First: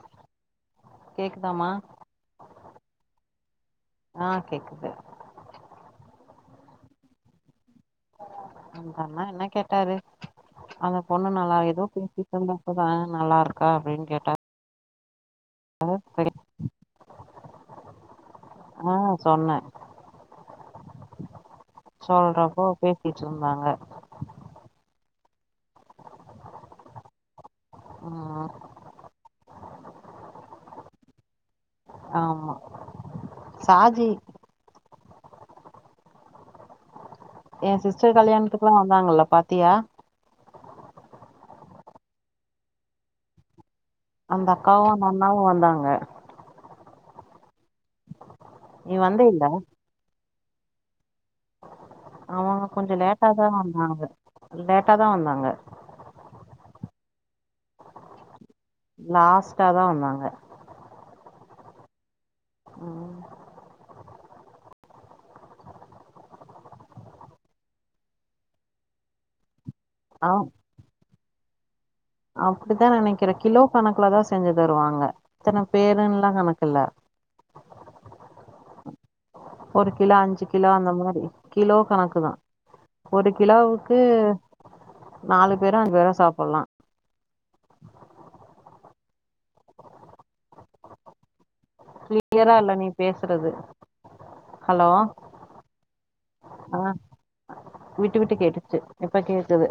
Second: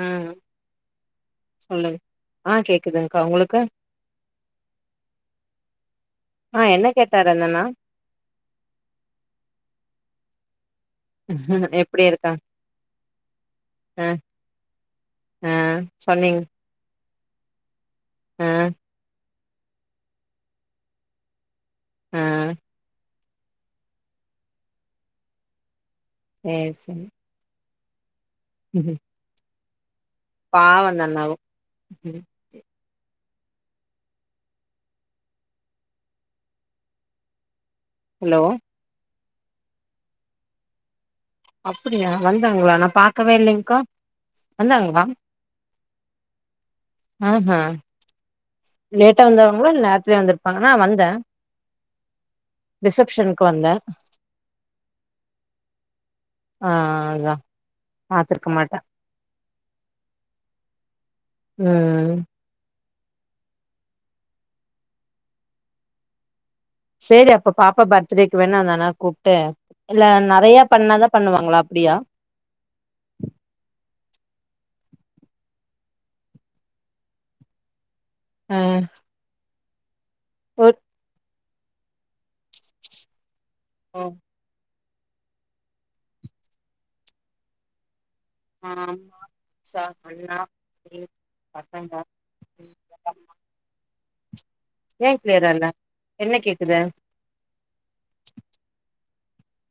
ம் கேக்குதாமா சொல்லுங் ஆ கேக்குதுங்க்கா உங்களுக்கு ஆ கேக்குது ஆ என்ன கேட்டாரு அந்த அண்ணா அந்த அண்ணா என்ன கேட்டாரு அந்த பொண்ணு நல்லா ஏதோ எப்டி இருக்கா பேசிட்ருந்தப்பதா நல்லா இருக்கா அப்டின் அ கேட்டா ஆ சரி, சொன்னீங் ஆ சொன்ன ஆ சொல்றப்போ பே ட்ருந்தாங்க சேரி சே ம் ஹம் பாவொ அந்த அண்ணாவு ஆமா சாஜி ஏ சிஸ்டர் ஹலோ கல்யாணத்துக்குலா வந்தாங்கல்ல பாத் த்தியா அப்டியா வந்தாங்களா நா பாக்கவே இல்லைங்கா அந்த அக்காவு அந்த அண்ணாவு வந்தாங்க ஆஹ் ஹ் நீ வந்த லேட்டா வந்தாங்களா இல்ல நேர்த்லே வந்ரு பாங்க வந்தே அவங்க கொஞ்ஜோ ரிசப்ஷனுக்கு லேட்டாதா வந்தே வந்தாங்க லேட்டாதா வந்தாங்க ஆஹ் அதா பாத்ருக்க மாட் லாஸ்ட்டாதா வந்தாங்க உம் உம் செரி அப்ப பாப்பா பர்த்டேக்கு வேனா அந்த அண்ணாவ கூப்ட்டு இல்ல ஆ நெறையா பண்ணாதா பண்ணுவாங்களா அப்டியா அப்டித்தா நெனைக்கிறே கிலோ கணக்குலதா செஞ்சு தருவாங்க இத்தன பேருன்லா கணக்கு இல்ல ம் ஒரு கிலோ அஞ்சி கிலோ அந்த மாரி கிலோ கணக்கு தா ஒரு கிலோவுக்கு நாலு பேரு அஞ்சு பேரு சாப்பெல்லா ஆமா சாப்பெட்லா ஏ கிளியரா இல்ல நீ பேஷ்றது ஹலோ ஏன் கிளியரா இல்ல என்ன கேக்குது ஆ விட்டு விட்டு கேட்டுச்சு இப்ப கேக்குது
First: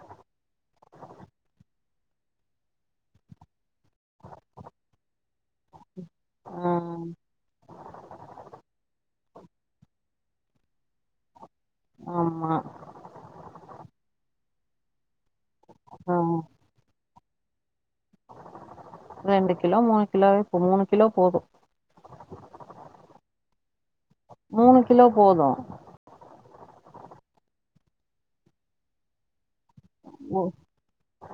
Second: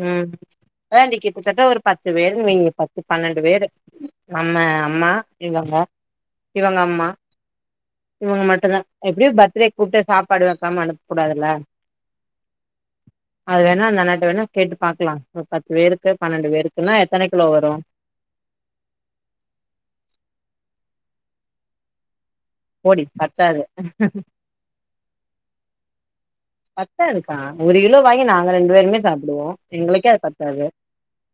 ம் வேண்டி கிட்டத்தட்ட ஒரு பத்து பேருக்கு வெய்யி பத்து பன்னெண்டு பேரு ஆமா அம்மா இவங்க ஆ இவங்க அம்மா இவங்க மட்டுந்தா எப்டியு பர்த்டேக்கூப்ட்டு சாப்பாடு வெக்காம அனுப்க்கூடாதுல்ல ஆமா அது வேணா அந்த அண்ணேட்ட வேணா கேட்டு பாக்லாம் ஒரு பத்து பேருக்கு ஆ பன்னெண்டு பேருக்குன்னா எத்தன கிலோ வரு ரெண்டு கிலோ மூணு கிலோவே மூனு கிலோ போது போடி பத்தாது மூணு கிலோ போது பத்தாதுப்பா ஒரு கிலோ வாங்கி நாங்க ரெண்டு வேருமே சாப்பிடுவோம் ஓ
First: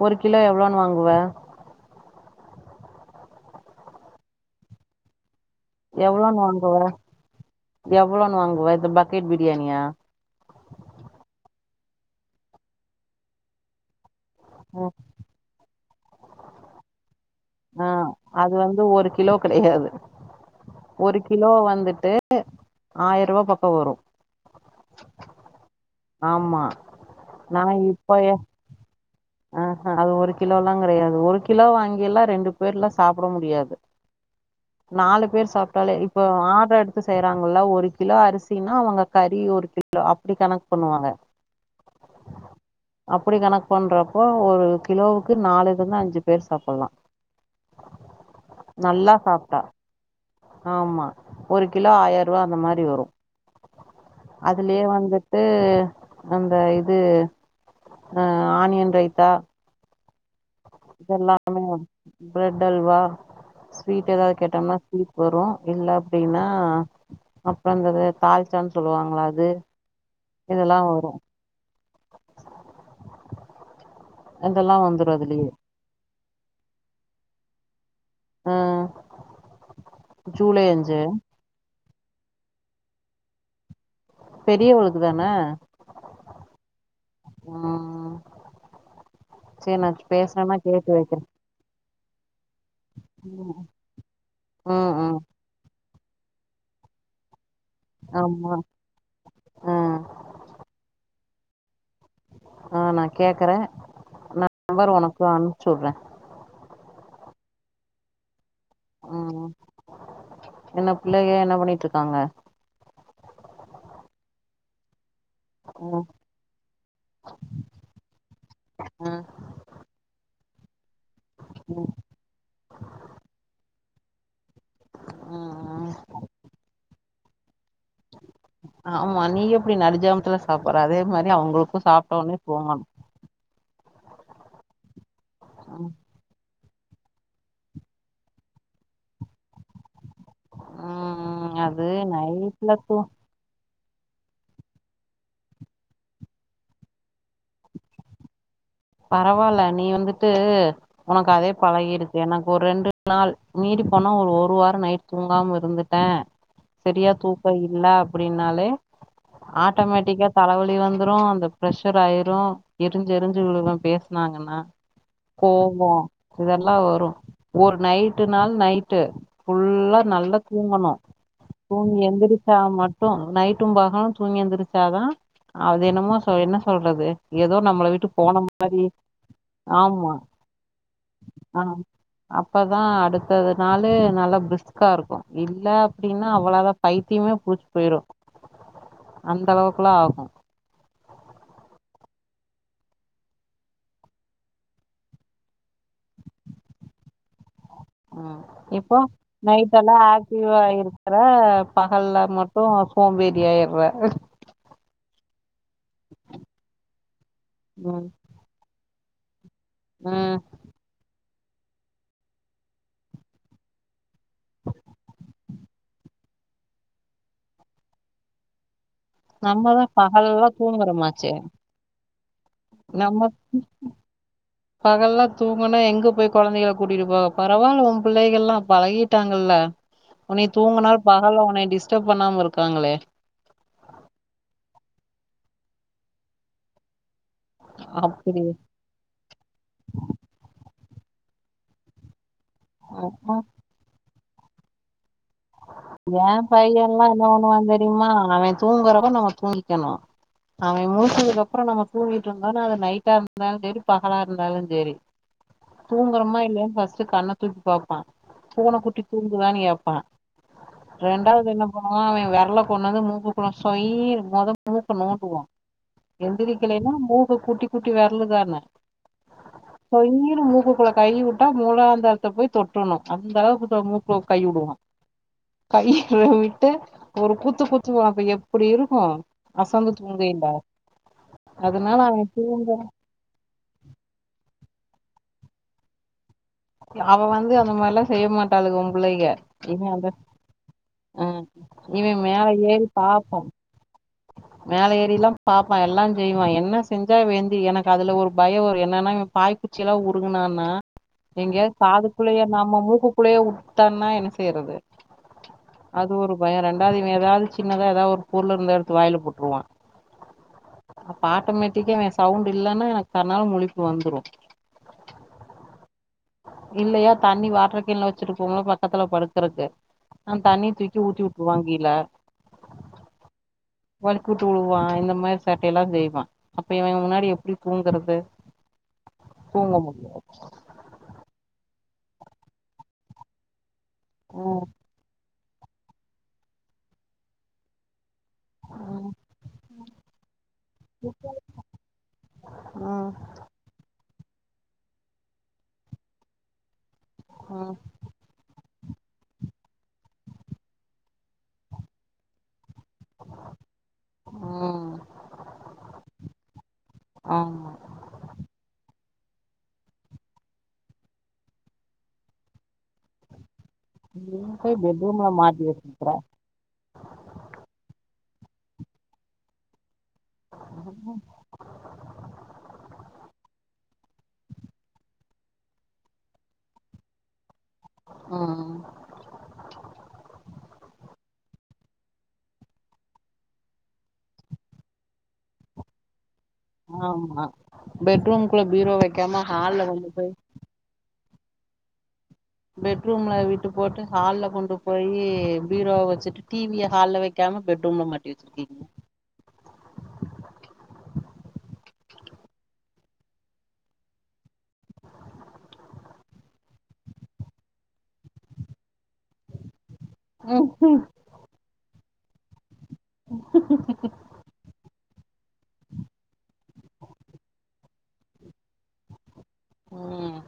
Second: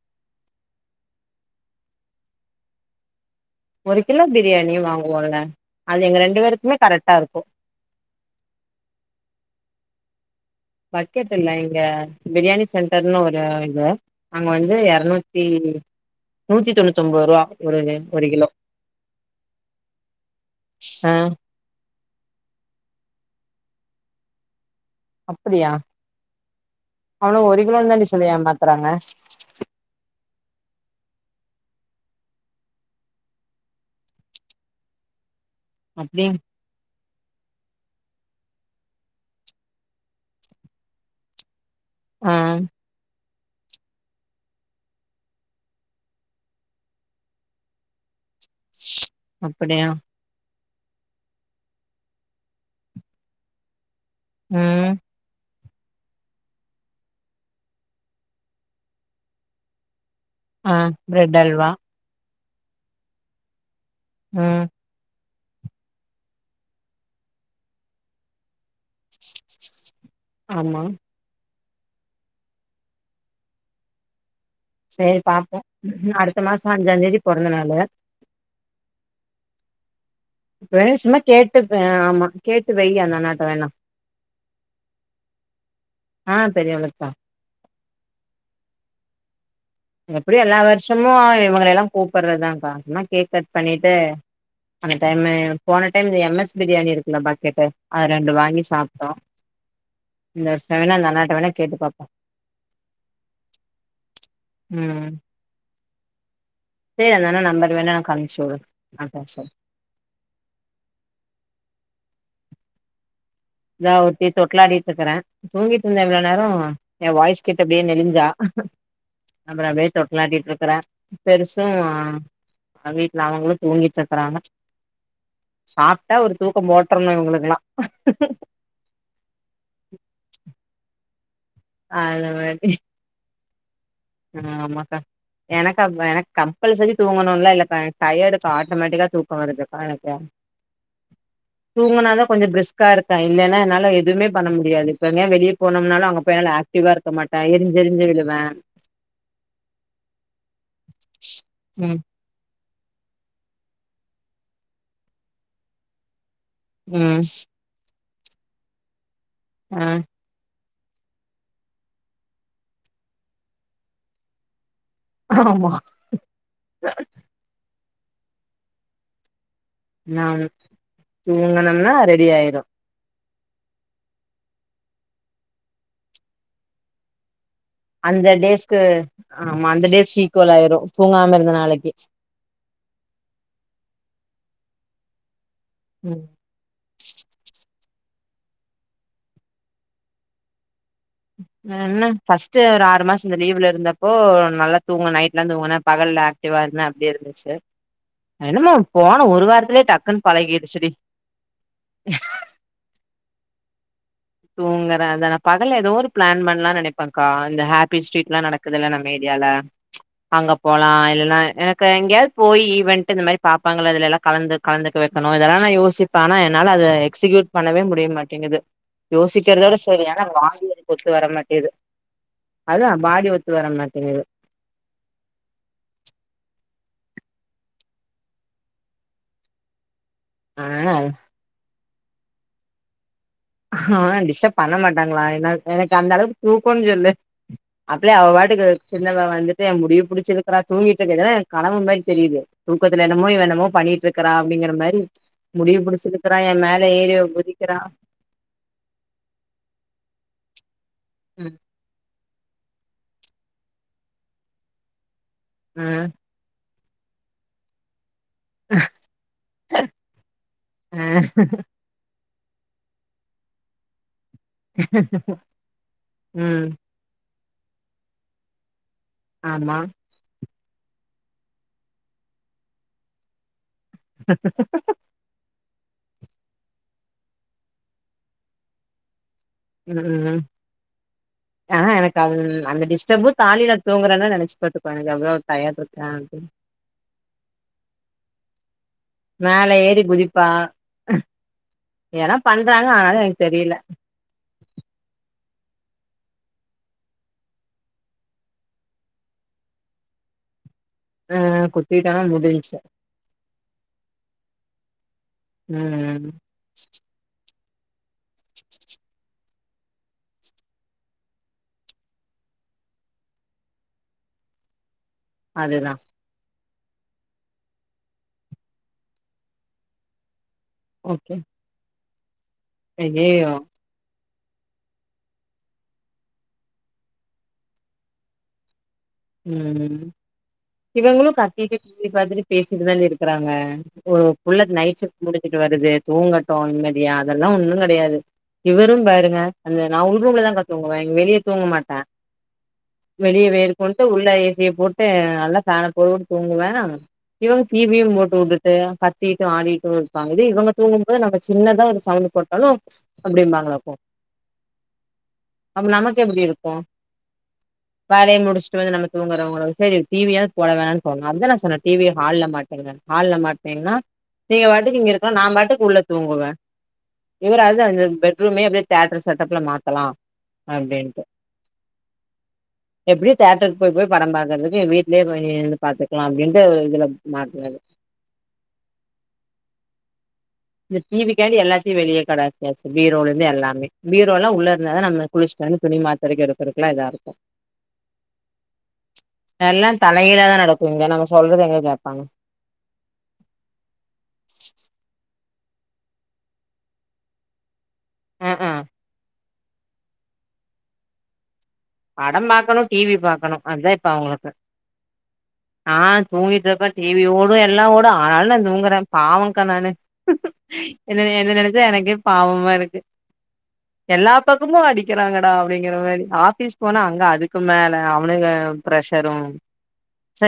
ஒரு கிலோ எவ்ளோன்னு வாங்குவே ஒரு கிலோ பிரியாணிய வாங்குவோல்ல அது எங்க எவ்ளோன்னு ரெண்டு வாங்குவ பேருக்குமே கரெக்டா இருக்கு எவ்ளோன்னு வாங்குவ இந்த பக்கெட் பிரியாணியா பக்கெட் இல்ல இங்க பிரியாணி சென்டர்னு ஒரு இது அங்க வந்து ம். இறநூத்தி நூத்தி தொண்ணூத்தொம்பது ரூவா ஆஹ அது வந்து ஒரு கிலோ கிடையாது ஆ ஒரு கிலோ வந்துட்டு ஆயர்ரூவா பக் கோ வரும் அப்படியா அவனுங்க நா ஒரு கிலோன்னு தாண்டி சொல்லி இப்பயே ஏமாத்துறாங்க ஆஹ அது ஒரு கிலோ எல்லா கிடையாது ஒரு கிலோ வாங்கி எல்லா ரெண்டு பேரெலா சாப்பிட முடியாது நாலு பேர் சாப்ட்டாலே இப்ப அப்படி ஆர்டர் எடுத்து செய்யறாங்கல்ல ஒரு கி கிலோ அரிசினா அவங்க கறி ஒரு கிலோ அப்டி கணக்கு பண்ணுவாங்க ஆஹ அப்படி கணக் பண்றா அப்போ ஒரு கிலோவுக்கு நாலு இருந்து அஞ்சு பேர் சாப்பிடலாம் நல்லா சாப்ட்டா அப்படியா ஆமா ஒரு கிலோ ஆயர்ருவா அந்த மாதிரி வரும் அதுலேயே ம் வந்துட்டு அந்த இது ஆ ஆனியன் ரைத் தா ஆஹ பிரெட் அல்வா ப்ரெட் அல்வா வீட்ட ஏதாவது ம் கேட்டன்னா வரும் இல்ல அப்டின்னா அப்றந்தது தாய் ச்சன் சொல்லுவாங்களா அது இதெல்லா ஆமா வரும் [unintelligible] சரி பாப்போம் அடுத் த்து மாசம் அஞ்சாந்தேதி பொறந்தனாலு ம் ம் ஜூலை அஞ்சு ஏ ஆமா கேட்டு வெய் அந்த அண்ணாட்ட வேணா பெரியவளுக்குதானே ஆ பெரியவளுக்குதா உம் நா எப்படியு பேசுனேன்னா எல்லா கேட்டு வருஷமு வைக்கிறே ஆ இவுங்களையெல்லா கூப்பர்றதா [unintelligible] கேக் கட் ம் பண்ணிட்டு அந்த ம் டைம்மு போன என்து எம் எஸ் பிரியாணி இருக்குல்ல பக்கெட்டு அ ரண்டு ஆமா வாங்கி சாப்ட்டோ ம் இந்த [unintelligible] வேனா நல்லாரு ட வேனா கேட்டு பாப்போ ஆ நா கேக்கறே நா நம்பர் ம் உனக்கு அனுப்ச்சி உடறே ம்பர் வேணா எனக்கு அனுப்ச்சு உடு ம் என்ன பிள்ளைக என்ன பண்ணிட்ருக்காங்க தா ஒருத்தி தொட்டிலாடிட்ருக்குறே தூங்கிட்ருந்த ம் இவ்ள நேரோ எ வாய்ஸ் கேட்டு அப்டியே நெளிஞ்சா ம் அப்ற அப்டியே தொட்டலாட்டிட்ருக் கறே பெருசு அ வீட்டுல அவங்களு தூங்கிட் ருக்கறாங்க ம் ம் சாப்ட்டா ஒரு தூக்கம் போட்றனு இவ ங்ளுக்ளா ஆமா நீ எப்புடி நடுஜாமத்துல சாப்புடற அதே மாரி அவுங்களுக்கு சாப்ட்ட உனே தூங்கணு அ ஆமாக்க ம் எனக்காவ் எனக்கம் கம்பல்சரி தூங்கணுன்லா இல்லக்கா எனக்கு டயடுக்கா ஆட்டோமேட்டிக்கா தூக்க வருதுக்கா எனக்கு ம் அது தூங்குனாதா கொஞ்ச நைட்ல பிரிஸ்க்கா தூ இருப்பே இல்லைன்னா என்னால எதுமே பண்ண முடியாது இப்ப எங்கயாது வெளிய போனோம்னாலு அங்க போய் என்னால ஆக்டிவா இருக்க மாட்டே எரிஞ்சு எரிஞ்சு விழுவ பரவால்ல நீ வந்துட்டு உனக்கு அதே ம் பழகிருக்கு எனக் ஒரு ரெண்டு நாள் மீறி போனா ஒரு ஒரு வார நைட் தூங்காம இருந்துட்டே சரியா ம் தூக்க இல்ல அப்டின்னாலே ஆ ஆட்டோமேட்டிக்கா தல வலி வலி வந்துரு அந்த பிரஷர் ஆயிரு எரிஞ்சு எரிஞ்சி விழுவ பேசுனாங்கன்னா ஆமா கோவோ இதெல்லா வரு ஒரு நைட்டு நாள் நைட்டு ஃபுல்லா நல்லா நாம் தூங்கணு தூங்கனம்னா தூங்கி ரெடி எந்திரிச்சா ஆயிரு மட்டு நைட்டும் பகலும் தூங்கி எந்திருச்சாதா அது என்னமோ ச என்ன சொல்றது ஏதோ நம்மள விட்டு அந்த போன டேஸ்க்கு ஆமா அந்த டேஸ் இக்கோலாயிரு தூங்காம இருந்த ஆ நாளைக்கு அப்பதா அடுத்தது நாளு நல்லா பிரிஸ்கா இருக்கு இல்ல ம் அப்டின்னா அவ்ளோதா பைத்தியமே புடிச்சு போயிரு அந்த அளவுக்குல்லா ஆகு என்ன ஃபர்ஸ்ட்டு ஒரு ஆறு மாச இந்த லீவ்ல இருந்தப்போ நல்லா தூங்குன நைட்ல்லா தூங்குன பகல் ஆக்டிவா இருந்தே அப்டி இருந்துச்சு ம் என்னமோ இப்போ போன ஒரு நைட் வாரத்துலயே எல்லா டக்குன்னு ஆக்டிவா பழகிடுச்சுடி இருக்கிற பகல்ல மட்டு சோம்பேறியா ஆயி வ தூங்கர அதத பகல்ல ஏதோ ஒரு பிளான் பண்லா நெனப்பேக்கா இந்த ஹாப்பி ம் ஸ்ட்ரீட்லா நடக்குதுல ந மீடியால ம் அங்க போலா இல்ல எனக்கு எங்கயாவது போய் ஈவன்ட் இந்த மாரி பாபாங்களா அதுலெல்லா கலந்து கலந்துக்க வைக்கணு அதெல்லா நா யோசிப்பா ஆனா என்னால அத எக்ஸிக்யூட் பண்ணவே முடிய மாட்டேங்குது யோசிக்கிறதோட நம்மதா சரி ஆனா பகல்லா வாங்கிய ஒத்து வர தூங்குறோமாச்சே மாட்டேது நம்ம பகல்லா தூங்கனா எங்க போய் கொழந்தைகளுக்கு கூட்டிட்டு போக பரவால்ல ஓ புள்ளைகள்லா பழகிட்டாங்கல்ல உன்னை ஆ தூங்குனா பரவா உன்ன டிஸ் டிஷ்டப் பண்ணாம இருக்காங்ளே ஆ டிஸ்டர்ப் பண்ண மாட்டாங்ளா என்ன எனக்கு அந்தளவுக்கு தூக்கன்னு சொல்லு அப்டியே அவ அப்டி பாட்டுக்கு சின்னவ வந்துட்டு எ முடிய புடிச்சிழுக்றா தூங்கிட்டுக்கற கனவு மாரி தெரிது தூக்கத்ல என்னமோ ஆமா இவ என்னமோ பண்ணிட்ருக் க்கறா அப்டிங்கற மாரி முடிய புடிச்சு இழுக்கறா என் எ மேல ஏறி குதிக்கிறா தூங்கறப்ப நம்ம தூங்கிக்கணு அவ ம், முழிச்சதுக்கப்ற நம்ம தூங்கிட்டு இருந்தா அது நைட்டாருந்தாலு சேரி பகலாருந்தாலு சேரி ம், தூங்குறமா இல்லியா பஸ் ட்டு கண்ண தூக்கி பாப்பா பூன குட்டி தூங்குதானு கேப்பா ம், ரெண்டாவது என்ன பன்னுவா பைய விரல கொண்டந்து மூக்குக்குள்ள சொய்னு முத மூக்க நோண்ட்டுவோ ம். எந்திரக்கலினா மூக் கு குட்டி குட்டி வெரலுதான ஆமா. சொய்னு மூக்குக்கு குள்ள கை வுட்டா மூலாந்தாரத்த போய் தொட்றுணும் அந்தளவுக்கு மூக்ல கை வுடுவா கை ற விட்டு ஒரு குத்து குத்துவா அப்ப எப்பிடியிருக்கும் ம் ம் ம் ஆனா அதனால அவ எனக்கு அ தூங்கி அந்த டிஸ்டர்பும் தாலில தூங்குறேனா நினைச்சு பாத்த எவ்ளோ டயட்லருக்கான்டு அவ வந்து அந்த மாரிலா செய்யமாட்டாளுக உங்க மேல ஏறி குதிப்பா ஆ இவ எலா மேல ஏறி பண்றாங்க ஆனாலும் பாப்பா எனக்கு தெரில மேல ஏறிலாம் பாப்பா எல்லாஞ்செய்வா என்ன செஞ்சா வேந்தி எனக்கு அதுல ஒரு பயம் ஒரு என்னனா பாய்க்குச்சிலா உருங்கனான்னா அ எங்கிய குத்திட்டோனா காதுக்குள்ளைய முடிஞ்ச்சு. நாம மூக்குக்குள்ளைய உட்டானா என்ன செய்றது அது ம். ஒரு பயம் ரெண்டாவது இவ ஏதாது சின்னதா ஏதா ஒரு பொருலுருந்தா எடுத் த்து வாயில போட்டுருவா அப்ப ஆட்டோமேட்டிக்கா சவுண்டு இல்லனா எனக்கு தன்னால முழிப்பு வந்துரும் அதுதா இல்லையா தண்ணி வாட்டர் கேன்ல வச்சிருப்போம்ல பக்கத்ல படுக்கறக்கு அ தண்ணி தூக்கி ஊத்தி வுட்ருவாங்கீழ ஐயையோ வழிக்கூட்டு வுலுவா இந்த மாரி சேட்டைலா செய்வா அப்ப இவ முன்னாடி எப்டி தூங்கறது ம் இவங்ளும் கத்திட்டு சொல்லி பார்த்துட்டு பேசிட்டுதானே இருக்கறாங்க ஒரு ம் புள்ள நைட் சிப்ட் முடிச்சுட்டு வருது தூங்கட்டும் நிம்மதியா அதெல்லாம் ஒன்னும் கிடையாது இவரும் பாருங்க அந்த நான் உங்கதான்ங்க தூங்குவேன்ங்க வெளியே தூங்க மாட்டேன் ம் வெளிய வே போட்டு உள்ள ஏசிய போட்டு நல்லா ப்பேண போட்டு தூங்குவேன் இவங்க ம் டீவி யும் போட்டுவிட்டு கத்திட்டு ஆடிட்டு இருப்பாங்க இது இவங்க தூங்கும் போது நம்ம சின்னதா ஒரு சவுண்ட் போட்டாலும் அப்படிம்பாங்களாப்ப ம் அப்ப நமக்கு எப்படி இருக்கும் ஆமா வேலையை முடிச்சு நம்ம தூங்ககறவங்கள சரி டிவியாது போடலாம்னு போட்டா சொன்ன டிவிய ஹால்ல மாட்டிடுங்கனு ஹால்ல மாட்டு ஏன்னா நீ நீங்க போய் பாட்டுக்கு இங்க பெட்ரூம்ல இருக்க நான் மாட்டி பாட்டுக்கு உள்ள வச்சிருக்கற தூங்குவன் இவராவது அந்த பெட் ரூம்யுமே அப்படியே தேட்டர் செட்டப்ல மாத்தலாம் அப்படின்னுட்டு எப்படி போய் போய் படம் பாக்குறதுக்கு வீட்லயே போய் இந்து பாத்துக்லா அப்டின்ட்டு இதுல மாட்னது அ அ இந்த டிவிக்காண்டி எல்லாத்தியு வெளிய கடாசியாச்சி பீரோலேந்து எல்லாமே பீரோலா உள்ள இருந்தா தா நம்ம குளிச்சிட்டு வந்து துணி மாத் ஆமா பெட்ரூம்குள்ள பீரோ வெக்காம ஹால்ல எல்லா கொண்டு போய் தலைகீழாதா நடக்கு இங்க நம்ம சொல்றது எங்க கேப்பாங்க பெட்ரூம்ல விட்டு போட்டு ஹால்ல கொண்டு போய் பீரோவ வெச்சிட்டு டிவிய ஹால்ல வெக்காம பெட் ரூம்ல மாட்டி ம் வச்சிருக்கீங் ம் படம் பாக்கணு டிவி பாக்கணு அத்தா இப்ப அவுங்களுக்கு ஆ தூங்கிட்ருப்ப டிவி ஓடு எல்லா ஓடு ஆனாலு நா தூங்குற பாவொங்க்கா நானு ம் என்ன என்ன நெனச்சா எனக்கே பாவமா இருக் கு எல்லா பக்கமு அடி க்கிறாங்கடா அப்டிங்கிற மாரி ஆஃபிஸ் போனா அங்க அதுக்கு மேல அவனுங்க ப்ரஷரு ம் ச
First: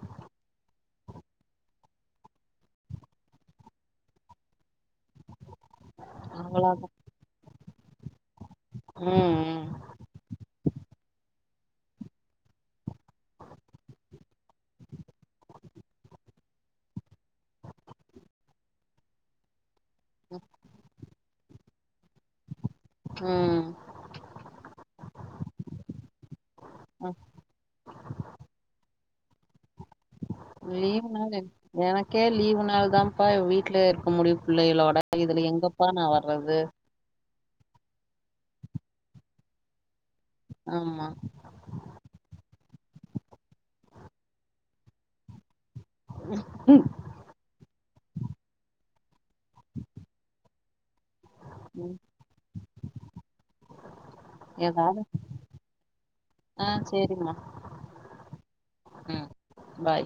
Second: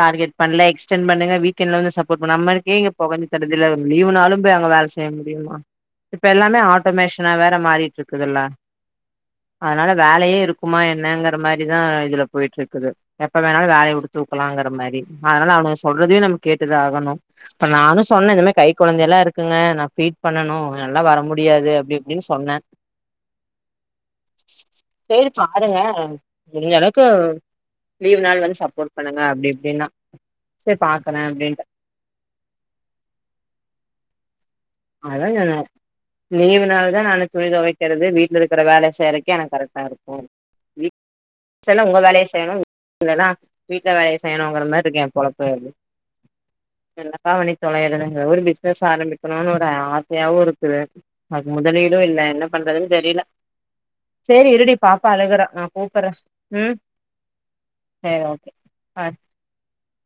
டார்கேட் பண்ல எக்ஸ் டன் பண்ணுங்க வீக்கெண்ட்ல வந்து சப்போட் பண்ணாம நமக்கே இங்க பொகஞ்சி தல்லுதுல லீவ்னாலும் போய் அங்க வேலை செய்ய முடியுமா இப்ப எல்லாமே அவ்ளோதா ஆட்டோமேஷனா வேற மாரி ட்ருக்குதுல்ல ம் ம் [unintelligible] இருக்குமா என்னங்கற மாரிதா இதுல போயிட்ருக்குது எப்ப வேணாலு வேலைய உட்டு தூக்கலாங்கற மாரி அதனால அவங்க சொல்றதையு நம்ம கேட்டுதா ஆகணு இப்ப நானு சொன்ன இந்த மா கை கொழந்தையெல்லா இருக்குங்க நா ஃபீட் பண்ணனு என்னாலா வர முடியாது அப்டி இப்டின் சொன்ன ம் [unintelligible] பாருங்க முடிஞ்சளவுக்கு ம் லீவ் நாள் வந்து சாப்போட் பண்ணுங்க அப்டி இப்டினா லீவ் நாளு எனக்கே லீவ் நாள் தாம்ப்பா வீட்ல இருக்க முடியு புள்ளைய அதா சொன்ன லீவ் நாள்தா நானு துணி தொவக்கிறது வீட்ல இருக்குற வேல செய்யறக் கு எனக் கரெக்ட்டா இருக்கு வீ ஆமா லலா உங்க வேலைய செய்யணு [inaudible] [unintelligible] வேலைய செய்யணுங்கற மாரி இருக்கு ஏ பொழப்பு அப்டி ம் என்னப்பா பண்ணி தொலையுறதுங்குற ஒரு பிஸ்னஸ் ஆரம்பி ப நானு ஆசையாவு இருக்குது அது முதலீடு ம் இல்ல என்ன பண்றதுன் தெரில சேரி இருடி ஏதாவது பாப்பா அழுகுறா நா கூப்புர்ற ஆ ம் சேரிம்மா சேரி ஓகே பார் ம் பாய்